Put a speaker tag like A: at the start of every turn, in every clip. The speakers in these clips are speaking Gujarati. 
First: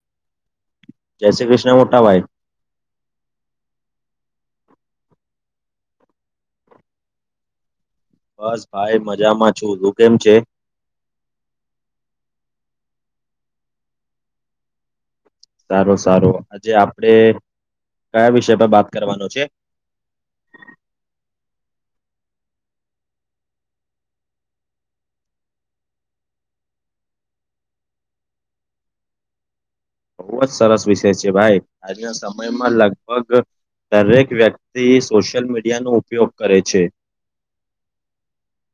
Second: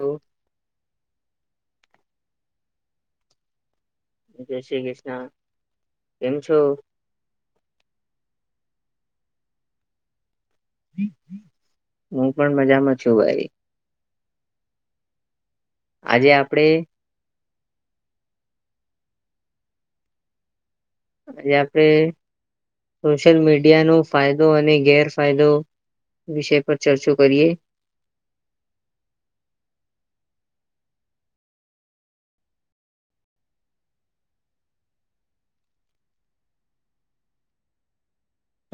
A: એવું
B: જય શ્રી ક્રષ્ણ મોટાભાઈ.
A: જય શ્રી ક્રષ્ણ, કેમ છો?
B: બસ ભાઈ મજામાં છું, તું કેમ છે?
A: હું પણ મજામાં છું ભાઈ.
B: સારુ, સારું, આજે આપડે કયા વિષય પર બાક કરવાનું છે.
A: આજે આપણે સોશિયલ મીડિયાનો ફાયદો અને ગેરફાયદો વિષય પર ચર્ચો કરીએ.
B: બહુ જ સરસ વિષય છે ભાઈ આજના સમયમાં લગભગ દરેક વ્યક્તિ સોશિયલ મીડિયાનો ઉપયોગ કરે છે.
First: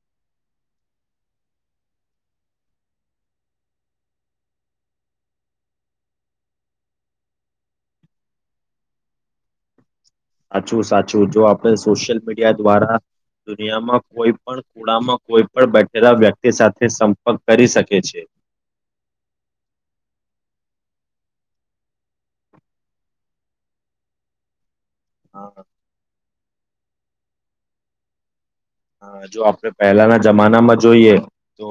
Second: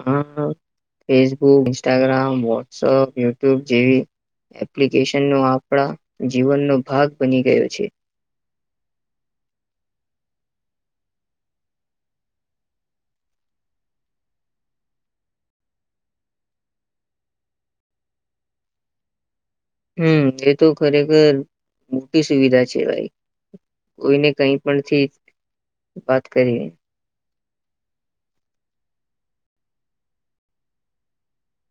A: હ અ ફેસબુક, ઇન્સ્ટાગ્રામ, વોટ્સઅપ, યુટ્યુબ જેવી એપ્લિકેશનનો આપણા જીવનનો ભાગ બની ગયો છે.
B: સાચું, સાચું, જો આપણે સોશિયલ મીડિયા દ્વારા દુનિયામાં કોઈ પણ ખુણામાં કોઈ પણ બેઠેલા વ્યક્તિ સાથે સંપર્ક કરી શકે છે.
A: હમ એ તો ખરેખર મોટી સુવિધા છે ભાઈ, કોઈને કંઈ પણ ઠીક વાત કરીએ
B: હા, જો આપણે પહેલાના જમાનામાં જોઈએ, તો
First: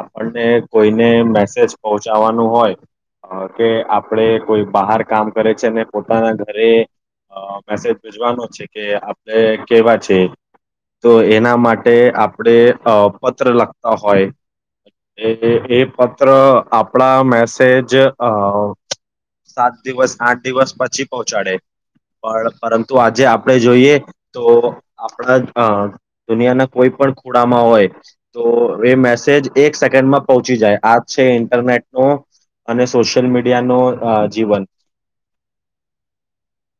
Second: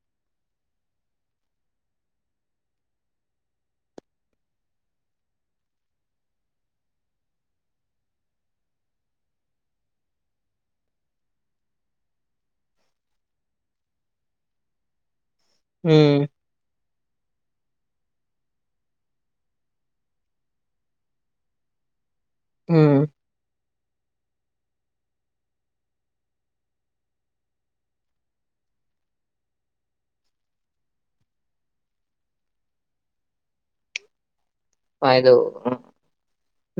B: આપણને કોઈને મેસેજ પહોંચાવાનું હોય અ કે આપણે કોઈ બહાર કામ કરે છે ને પોતાના ઘરે અ મેસેજ ભેજવાનો છે કે આપણે કેવા છે તો એ એના માટે આપડે અ પત્ર લખતા હોય એ એ એ
A: હમ
B: પત્ર આપ આપણા મેસેજ અ સાત દિવસ આઠ દિવસ પછી પહોંચાડે. પણ પરંતુ
A: હમ
B: આજે આપણે જોઈએ તો આપણા જ અ દુનિયાના કોઈ પણ ખુણામાં હોય, તો એ મેસેજ એક સેકન્ડમાં પહોંચી જાય આજ છે ઇન્ટરનેટનો, અને સોશિયલ મીડિયાનો અ જીવન.
A: ફાયદો,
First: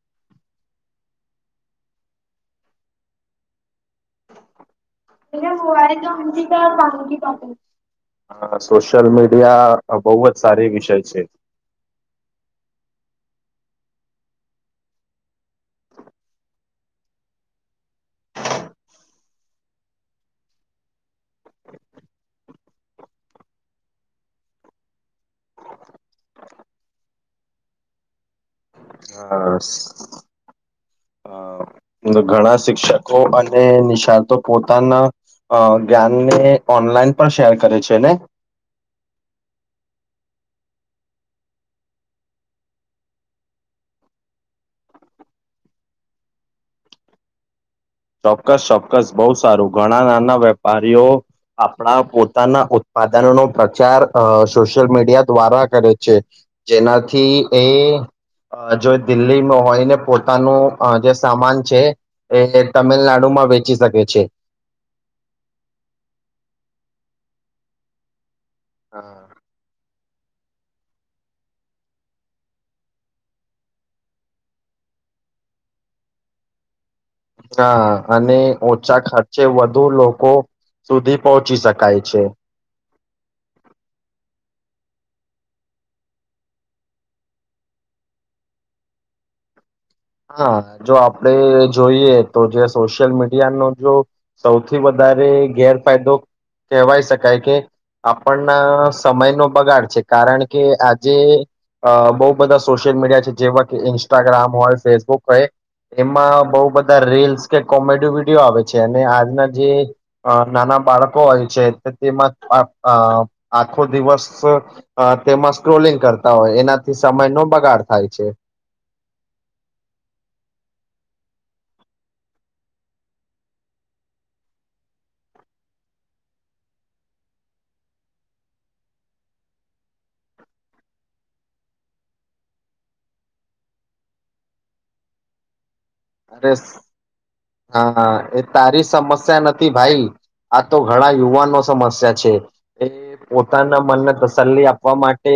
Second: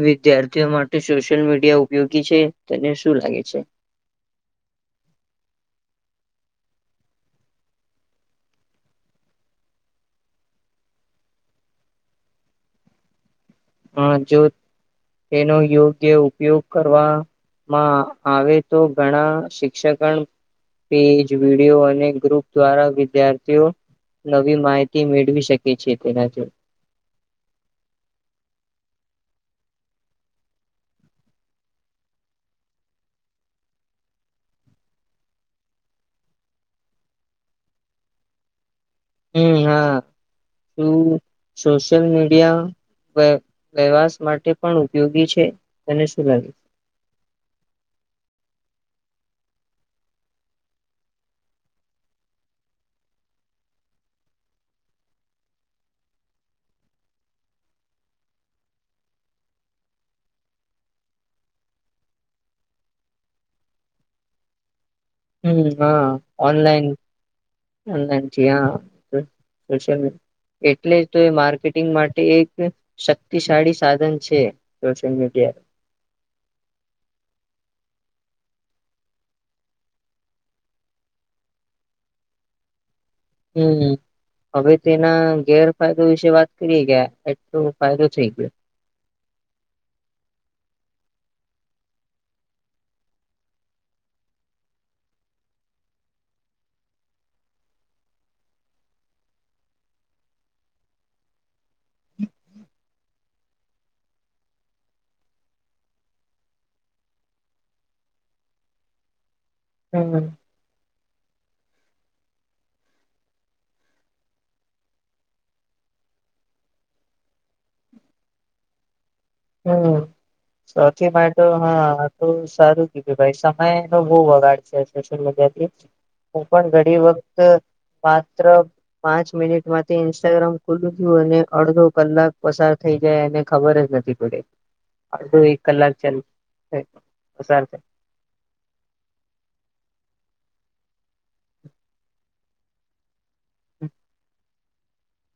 A: વિદ્યાર્થીઓ માટે સોશિયલ મીડિયા ઉપયોગી છે? તને શું લાગે છે.
B: [unintelligible] હા સોશિયલ મીડિયા પણ બોવ જ સારી વિષય છે.
A: અ જો તેનો યોગ્ય ઉપયોગ કરવા માં આવે તો ઘણા શિક્ષકણ તેજ વિડીયો અને ગ્રુપ દ્વારા વિદ્યાર્થીઓ, નવી માહિતી મેળવી શકે છે તેનાથી.
B: હ, ને ઘણા શિક્ષકો અને નિષ્ણાતો પોતાના, અ જ્ઞાનને ઓનલાઈન પણ શેર કરે છે ને.
A: હમ હા શું સોશિયલ મીડિયા વે વેવાસ માટે પણ ઉપયોગી છે, તને શું લાગે?
B: ચોક્કસ ચોક્કસ બહુ સારું ઘણા નાના વેપારીઓ, આપણા પોતાના ઉત્પાદનોનો પ્રચાર અ સોશિયલ મીડિયા દ્વારા કરે છે, જેનાથી એ અ જો દિલ્હીમાં હોયને પોતાનું જે અ સામાન છે એ તમિલનાડુમાં વેચી શકે છે.
A: હમ હા ઓનલાઈન, ઓનલાઇન. છે આ હમ પ્રાતસાહન મૂક એટલે જ તો એ માર્કેટિંગ માટે એક શક્તિશાળી સાધન છે સોશિયલ મીડિયા.
B: હા અને ઓછા ખર્ચે વધુ લોકો સુધી પહોંચી શકાય છે.
A: હમ, હવે તેના ગેરફાયદો વિશે વાત કરીએે ગયા એટલો ફાયદો થઈ ગયો.
B: હા જો આપણે જોઈએ તો જે સોશિયલ મીડિયાનો જો સૌથી વધારે ગેરફાયદો કહેવાય શકાય કે, આપણના સમય નો બગાડ છે કારણ કે આજે બહ બધા સોશિયલ મીડિયા છે જેવા કે ઇન્સ્ટાગ્રામ હોય ફેસબુક હોય, એમાં બઉુ બધા રીલ્સ કે કોમેડી વિડીયો આવે છે અને આજના જે
A: હમ
B: નાના બાળકો હોય છે. તેમાં આખો દિવસ તેમાં સ્ક્રોલિંગ કરતા હોય એનાથી સમય નો બગાડ થાય છે.
A: હમ, સૌથી માટે હા તો સારું કીધું ભાઈ સમયનો બહ વગાડ છે સોશિયલ મીડિયાથી, હું પણ ઘણી વખત માત્ર પાંચ મિનિટ માંથી ઇન્સ્ટાગ્રામ ખુલું તયું અને અડધો કલાક પસાર થઈ જાય એને ખબર જ નથી. પડે. કલાક ચાલ
B: અરે
A: પસાર થાય
B: હા એ તારી સમસ્યા નથી ભાઈ. આ તો ઘણા યુવાનનો સમસ્યા છે, એ ઉતા ના મનને તસલી આપ આપવા માટે,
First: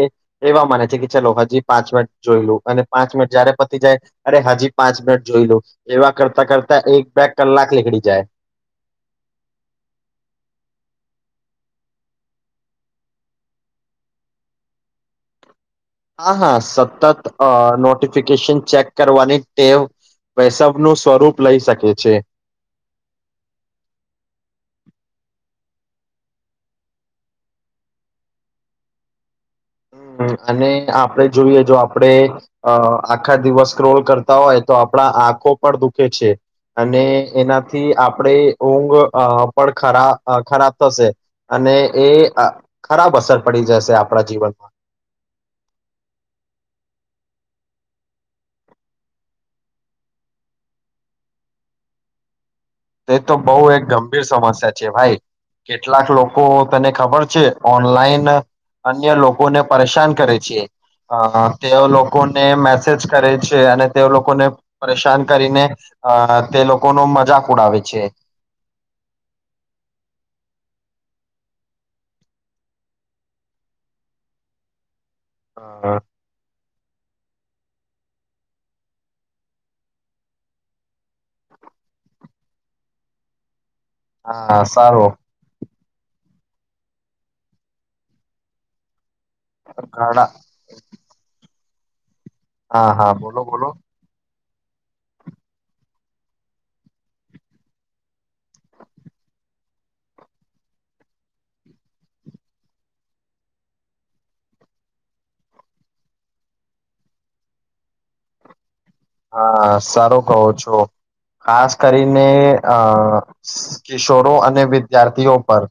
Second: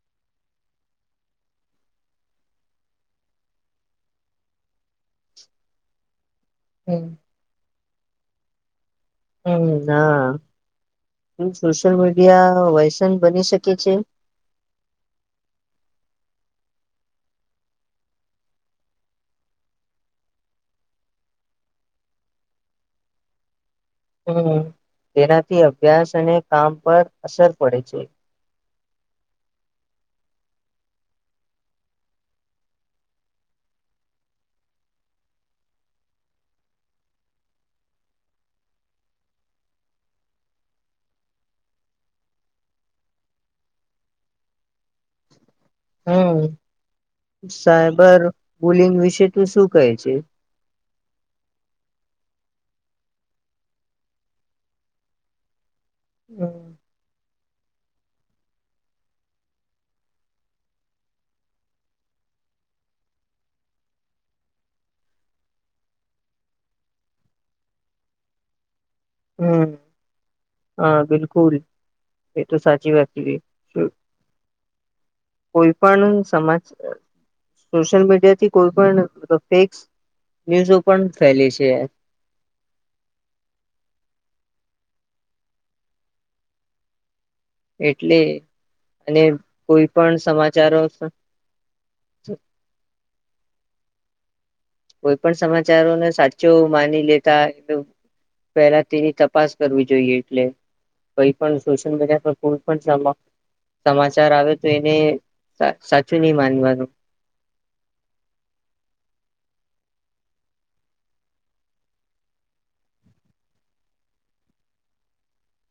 B: એવા માને છે કે ચલો હજી પાંચ મિનિટ જોઈ લો અને પાંચ મિનિટ જયારે પતી જાય અરે હજી પાંચ મિનિટ જોઈ લો. એવા કરતા કરતા
A: હમ
B: એક બેગ કલાક નીકડી જાય.
A: હમ હા, સોશિયલ મીડિયા વસન બની શકે છે?
B: હા હા સતત અ નોટિફિકેશન ચેક કરવાની ટેવ, વૈશવનું સ્વરૂપ લઈ શકે છે.
A: હમ તેનાથી અભ્યાસ અને કામ પર અસર પડે છે.
B: હ અને આપડણે જોઈએ જો આપડણે આખા દિવસ ક્રોળ કરતા હોય તો આપણા આંખો પણ દુખે છે, અને એનાથી આપણે ઊંઘ પણ ખરા ખરાબ થશે, અને એ ખરાબ અસર પડી જશે આપણા જીવનમાં.
A: હમ, સાયબર બુલિંગ વિશે ત શું કહે છે.
B: તે તો બહુ એક ગંભીર સમસ્યા છે ભાઈ. કેટલાક લોકો તને ખબર છે. ઓનલાઈન અન્ય લોકોને પરેશાન કરે છે, અ તે લોકોને મેસેજ કરે છે અને તે લોકોને પરેશાન કરીને, અ તે લોકોનો મજા ઉડાવ છે.
A: હમ, હા બિલકુલ, એતો સાચી વાત છે. કોઈ પણ સમાજ સોશિયલ મીડિયાથી કોઈ પણ ફેક ન્યુઝો પણ ફેલે છે.
B: હા સારું.
A: એટલે અને કોઈ પણ
B: ઘણા
A: સમાચારો [inaudible]
B: હા હા બોલો બોલો.
A: કોઈ પણ સમાચારોને સાચો માની લેતા એ પહેલા તેની તપાસ કરવી જોઈએ એટલે કોઈ પણ સોશિયલ મીડિયા પર કોઈ પણ સમાચાર આવે તો એને સાચું નહી માનવાનું.
B: હા સારું કહો છો ખાસ કરીને અ કિશોરો અને વિદ્યાર્થીઓ પર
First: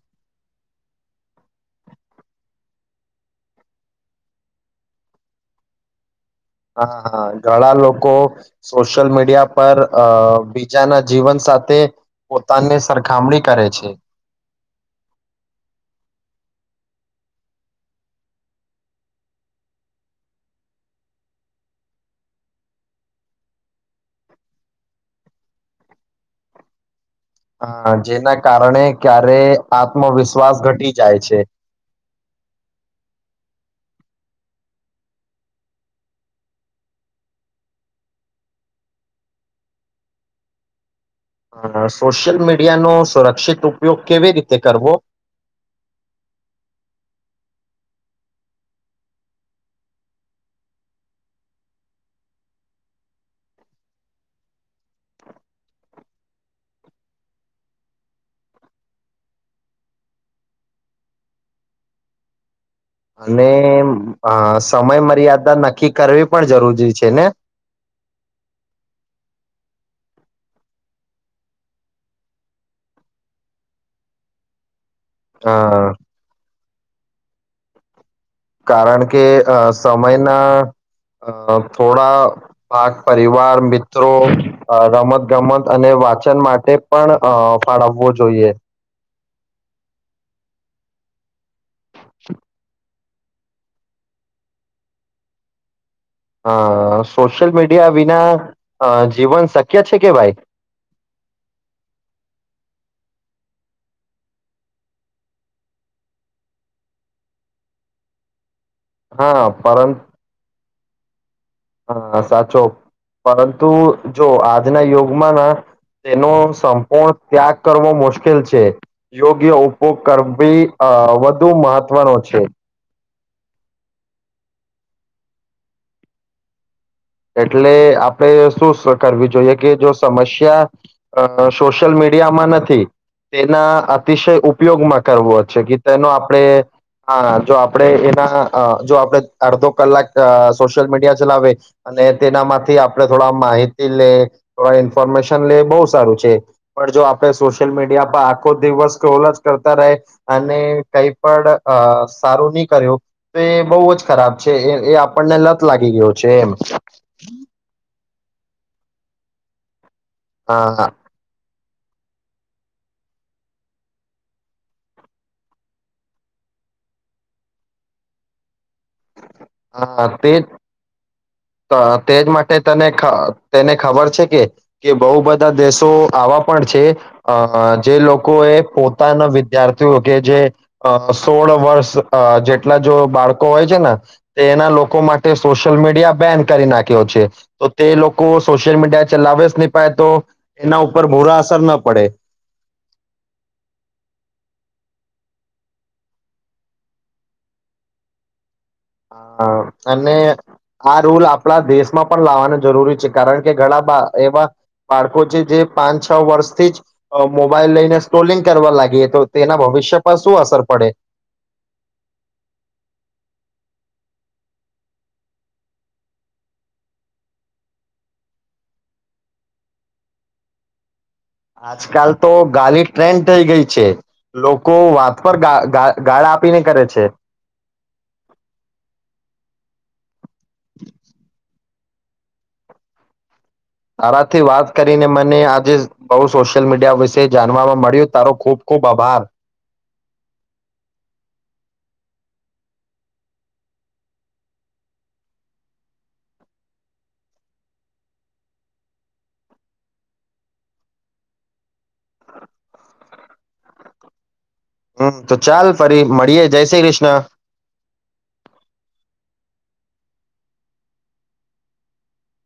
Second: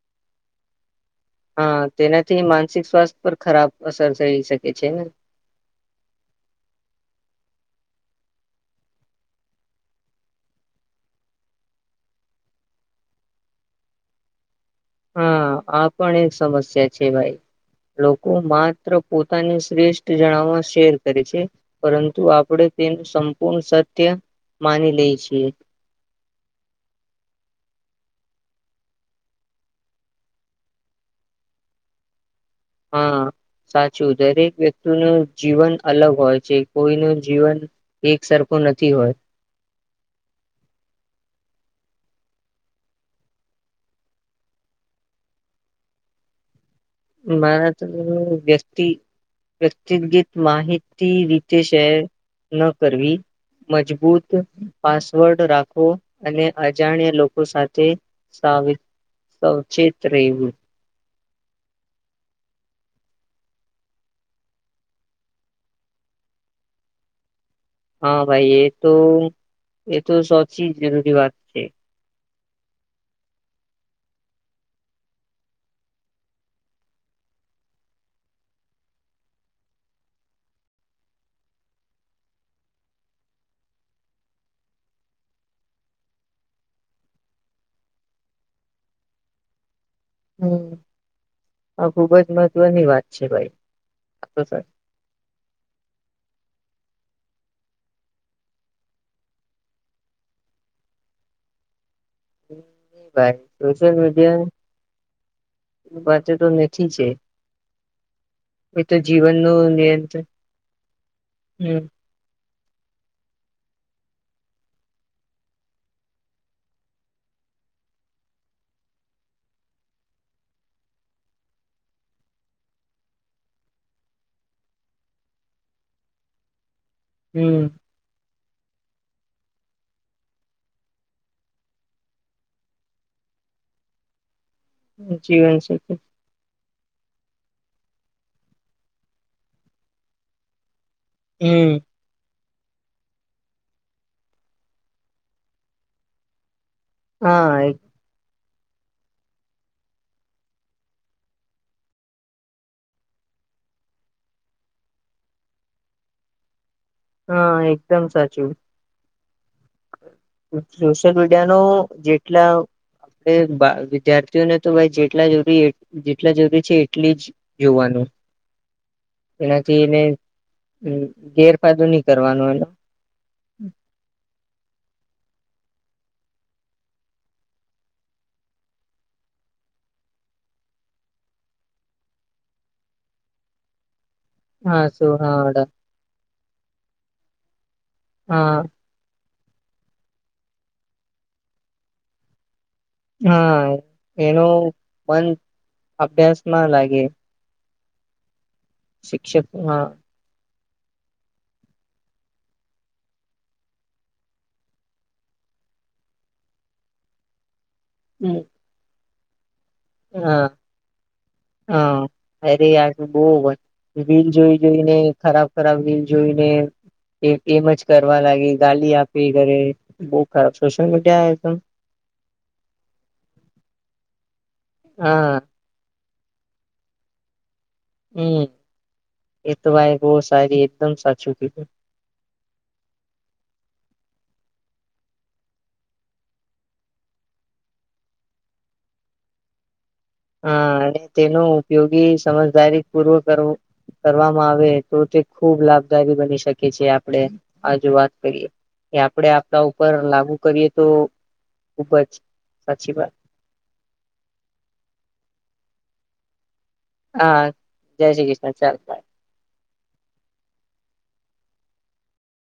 A: હા તેનાથી માનસિક સ્વાસ્થ્ય પર ખરાબ અસર થઈ શકે છે ને.
B: હા હા ઘણા લોકો સોશિયલ મીડિયા પર બીજાના જીવન સાથે પોતાની સરખામણી કરે છે.
A: હા આ પણ એક સમસ્યા છે ભાઈ લોકો માત્ર પોતાની શ્રેષ્ઠ જણાવવા શેર કરે છે પરંતુ આપણે તેનું સંપૂર્ણ સત્ય માની લે છીએ.
B: હ જેના કારણે ક્યારે આત્મવિશ્વાસ ઘટી જાય છે.
A: હા સાચું દરેક વ્યક્તિ ન જીવન અલગ હોય છે કોઈ નું જીવન એક સરખું નથી હોય.
B: સોશિયલ મીડિયા નો સુરક્ષિત ઉપયોગ કેવી રીતે કરવો.
A: મારા વ્યક્તિ વ્યક્તિગત માહિતી રીતે શેર ન કરવી મજબૂત પાસવર્ડ રાખવો અને અજાણ્યા લોકો સાથે સાવ સાવચેત રહેવું.
B: અને સમય મર્યાદા નક્કી કરવી પણ જરૂરી છે ને.
A: હા ભાઈ એ તો એ તો સચી જરૂરી વાત છે.
B: હા કારણ કે અ સમયના થોડા ભાગ પરિવાર મિત્રો રમત ગમત અને વાચન માટે પણ અ ફાળવવો જોઈએ.
A: હમ આ ખુબ જ મહત્વની વાત છે ભાઈ.
B: અ સોશિયલ મીડિયા વિના જીવન શક્ય છે કે ભાઈ
A: ભાઈ સોશિયલ મીડિયા વાચ તો નથી છે. એ તો જીવન
B: હા
A: ન
B: પરં
A: નિયંત્રણ હમ
B: હા સાચો પરંતુ જો આજના યુગમાં ના તેનો સંપૂર્ણ ત્યાગ કરવો મુશ્કેલ છે યોગ્ય ઉપયોગ કરવીી વધુ મહત્વનો છે.
A: હમ
B: એટલે આપડે કરવી જોઈએ કે જો સમસ્યા સોશિયલ મીડિયામાં નથી તેના અતિશય ઉપ. ઉપયોગમાં કરવો છે કે તેનો આપણેે હા જો આપડે એના જો આપડ અડધો કલાક સલ મીડિયા ચલાવે
A: હમ
B: તેનામાંથી આપણે થોડા માહિતી લે થોડા ઇન્ફોર્મેશન લે બહુ સારું છે. પણ જો આપણે
A: હા
B: સોશિયલ મીડિયા પર આખો દિવસ કે ઓલ જ કરતા રહે અને કઈ પણ સારું નહી કર્યું તો એ બહુ જ ખરાબ છે એ એ આપણને લત લાગી ગયો છે એમ. હ
A: હા એકદમ સાચ છે.
B: અ
A: સોશિયલ મીડિયા નું. જેટલા આપણે વિદ્યાર્થીઓને તો ભાઈ જેટલા જરૂરી જેટલા જરૂરી છે એટલી જ જોવાનું. એનાથી એને
B: હા તે જ
A: ગેર
B: તેજ માટે તને તેને ખબર છે કે કે બઉ બધા દેશો આવા પણ છે અ જે લોકો એ પોતાના વિદ્યાર્થીઓ કે જે અ સોળ વર્ષ અ જેટલા જો બાળકો હોય છે ને એના
A: હા
B: લોકો
A: શું
B: માટે
A: હા
B: સોશિયલ મીડિયા બેન કરી નાખ્યો છે. તો તે લોકો
A: હા
B: સોશિયલ મીડિયા ચલાવે નીપાયે તો એના ઉપર બુરા અસર ન પડે.
A: હા એનું મન અભ્યાસમાં લાગે. શિક્ષક હા
B: હ અને આ રૂલ આપડા દેશમાં પણ લાવવાનું જરૂરી છે. કારણ કે ઘણા એવા બાળકો છે જે પાંચ-છ વર્ષથી જ મોબાઈલ લઈને સ્ક્રોલિંગ કરવા લાગીએ તો તેના બ
A: હા, હા, અરે યાર બઉ વન રિલ જોઈ જોઈને ખરાબ ખરાબ રીલ જોઈને એ એમ જ કરવા લાગે. ગાલી આપે ઘરે બઉ ખરાબ. સોશ્યિલ મી
B: આજકાલ તો ગાલી ટ્રેન્ડ થઈ ગઈ છે. લોકો વાત પર
A: હા
B: ગા ગા ગાળ આપીને કરે છે.
A: હમ, એ તો ભાઈ બઉ સારી એકદમ સાચું કીધું.
B: તાથી વાત કરીને મને આજે બઉ સોશિયલ મીડિયા વિશે જાણવામાં મળ્યું. તારો ખૂબ ખૂબ આભાર.
A: હા અને તેનો ઉપયોગી સમજદારી પૂર્વક કર કરવામાં આવે તો તે ખૂબ લાભદાયી બની શકે છે. આપડે આ જ વાત કરીએ કે આપડે આપડા ઉપર લાગુ કરીએ તો ખુબ જ સાચી વાત.
B: હમ તો ચાલ ફરી મળીએે.
A: હા જય શ્રી કૃષ્ણ ચાલ ભાઈ.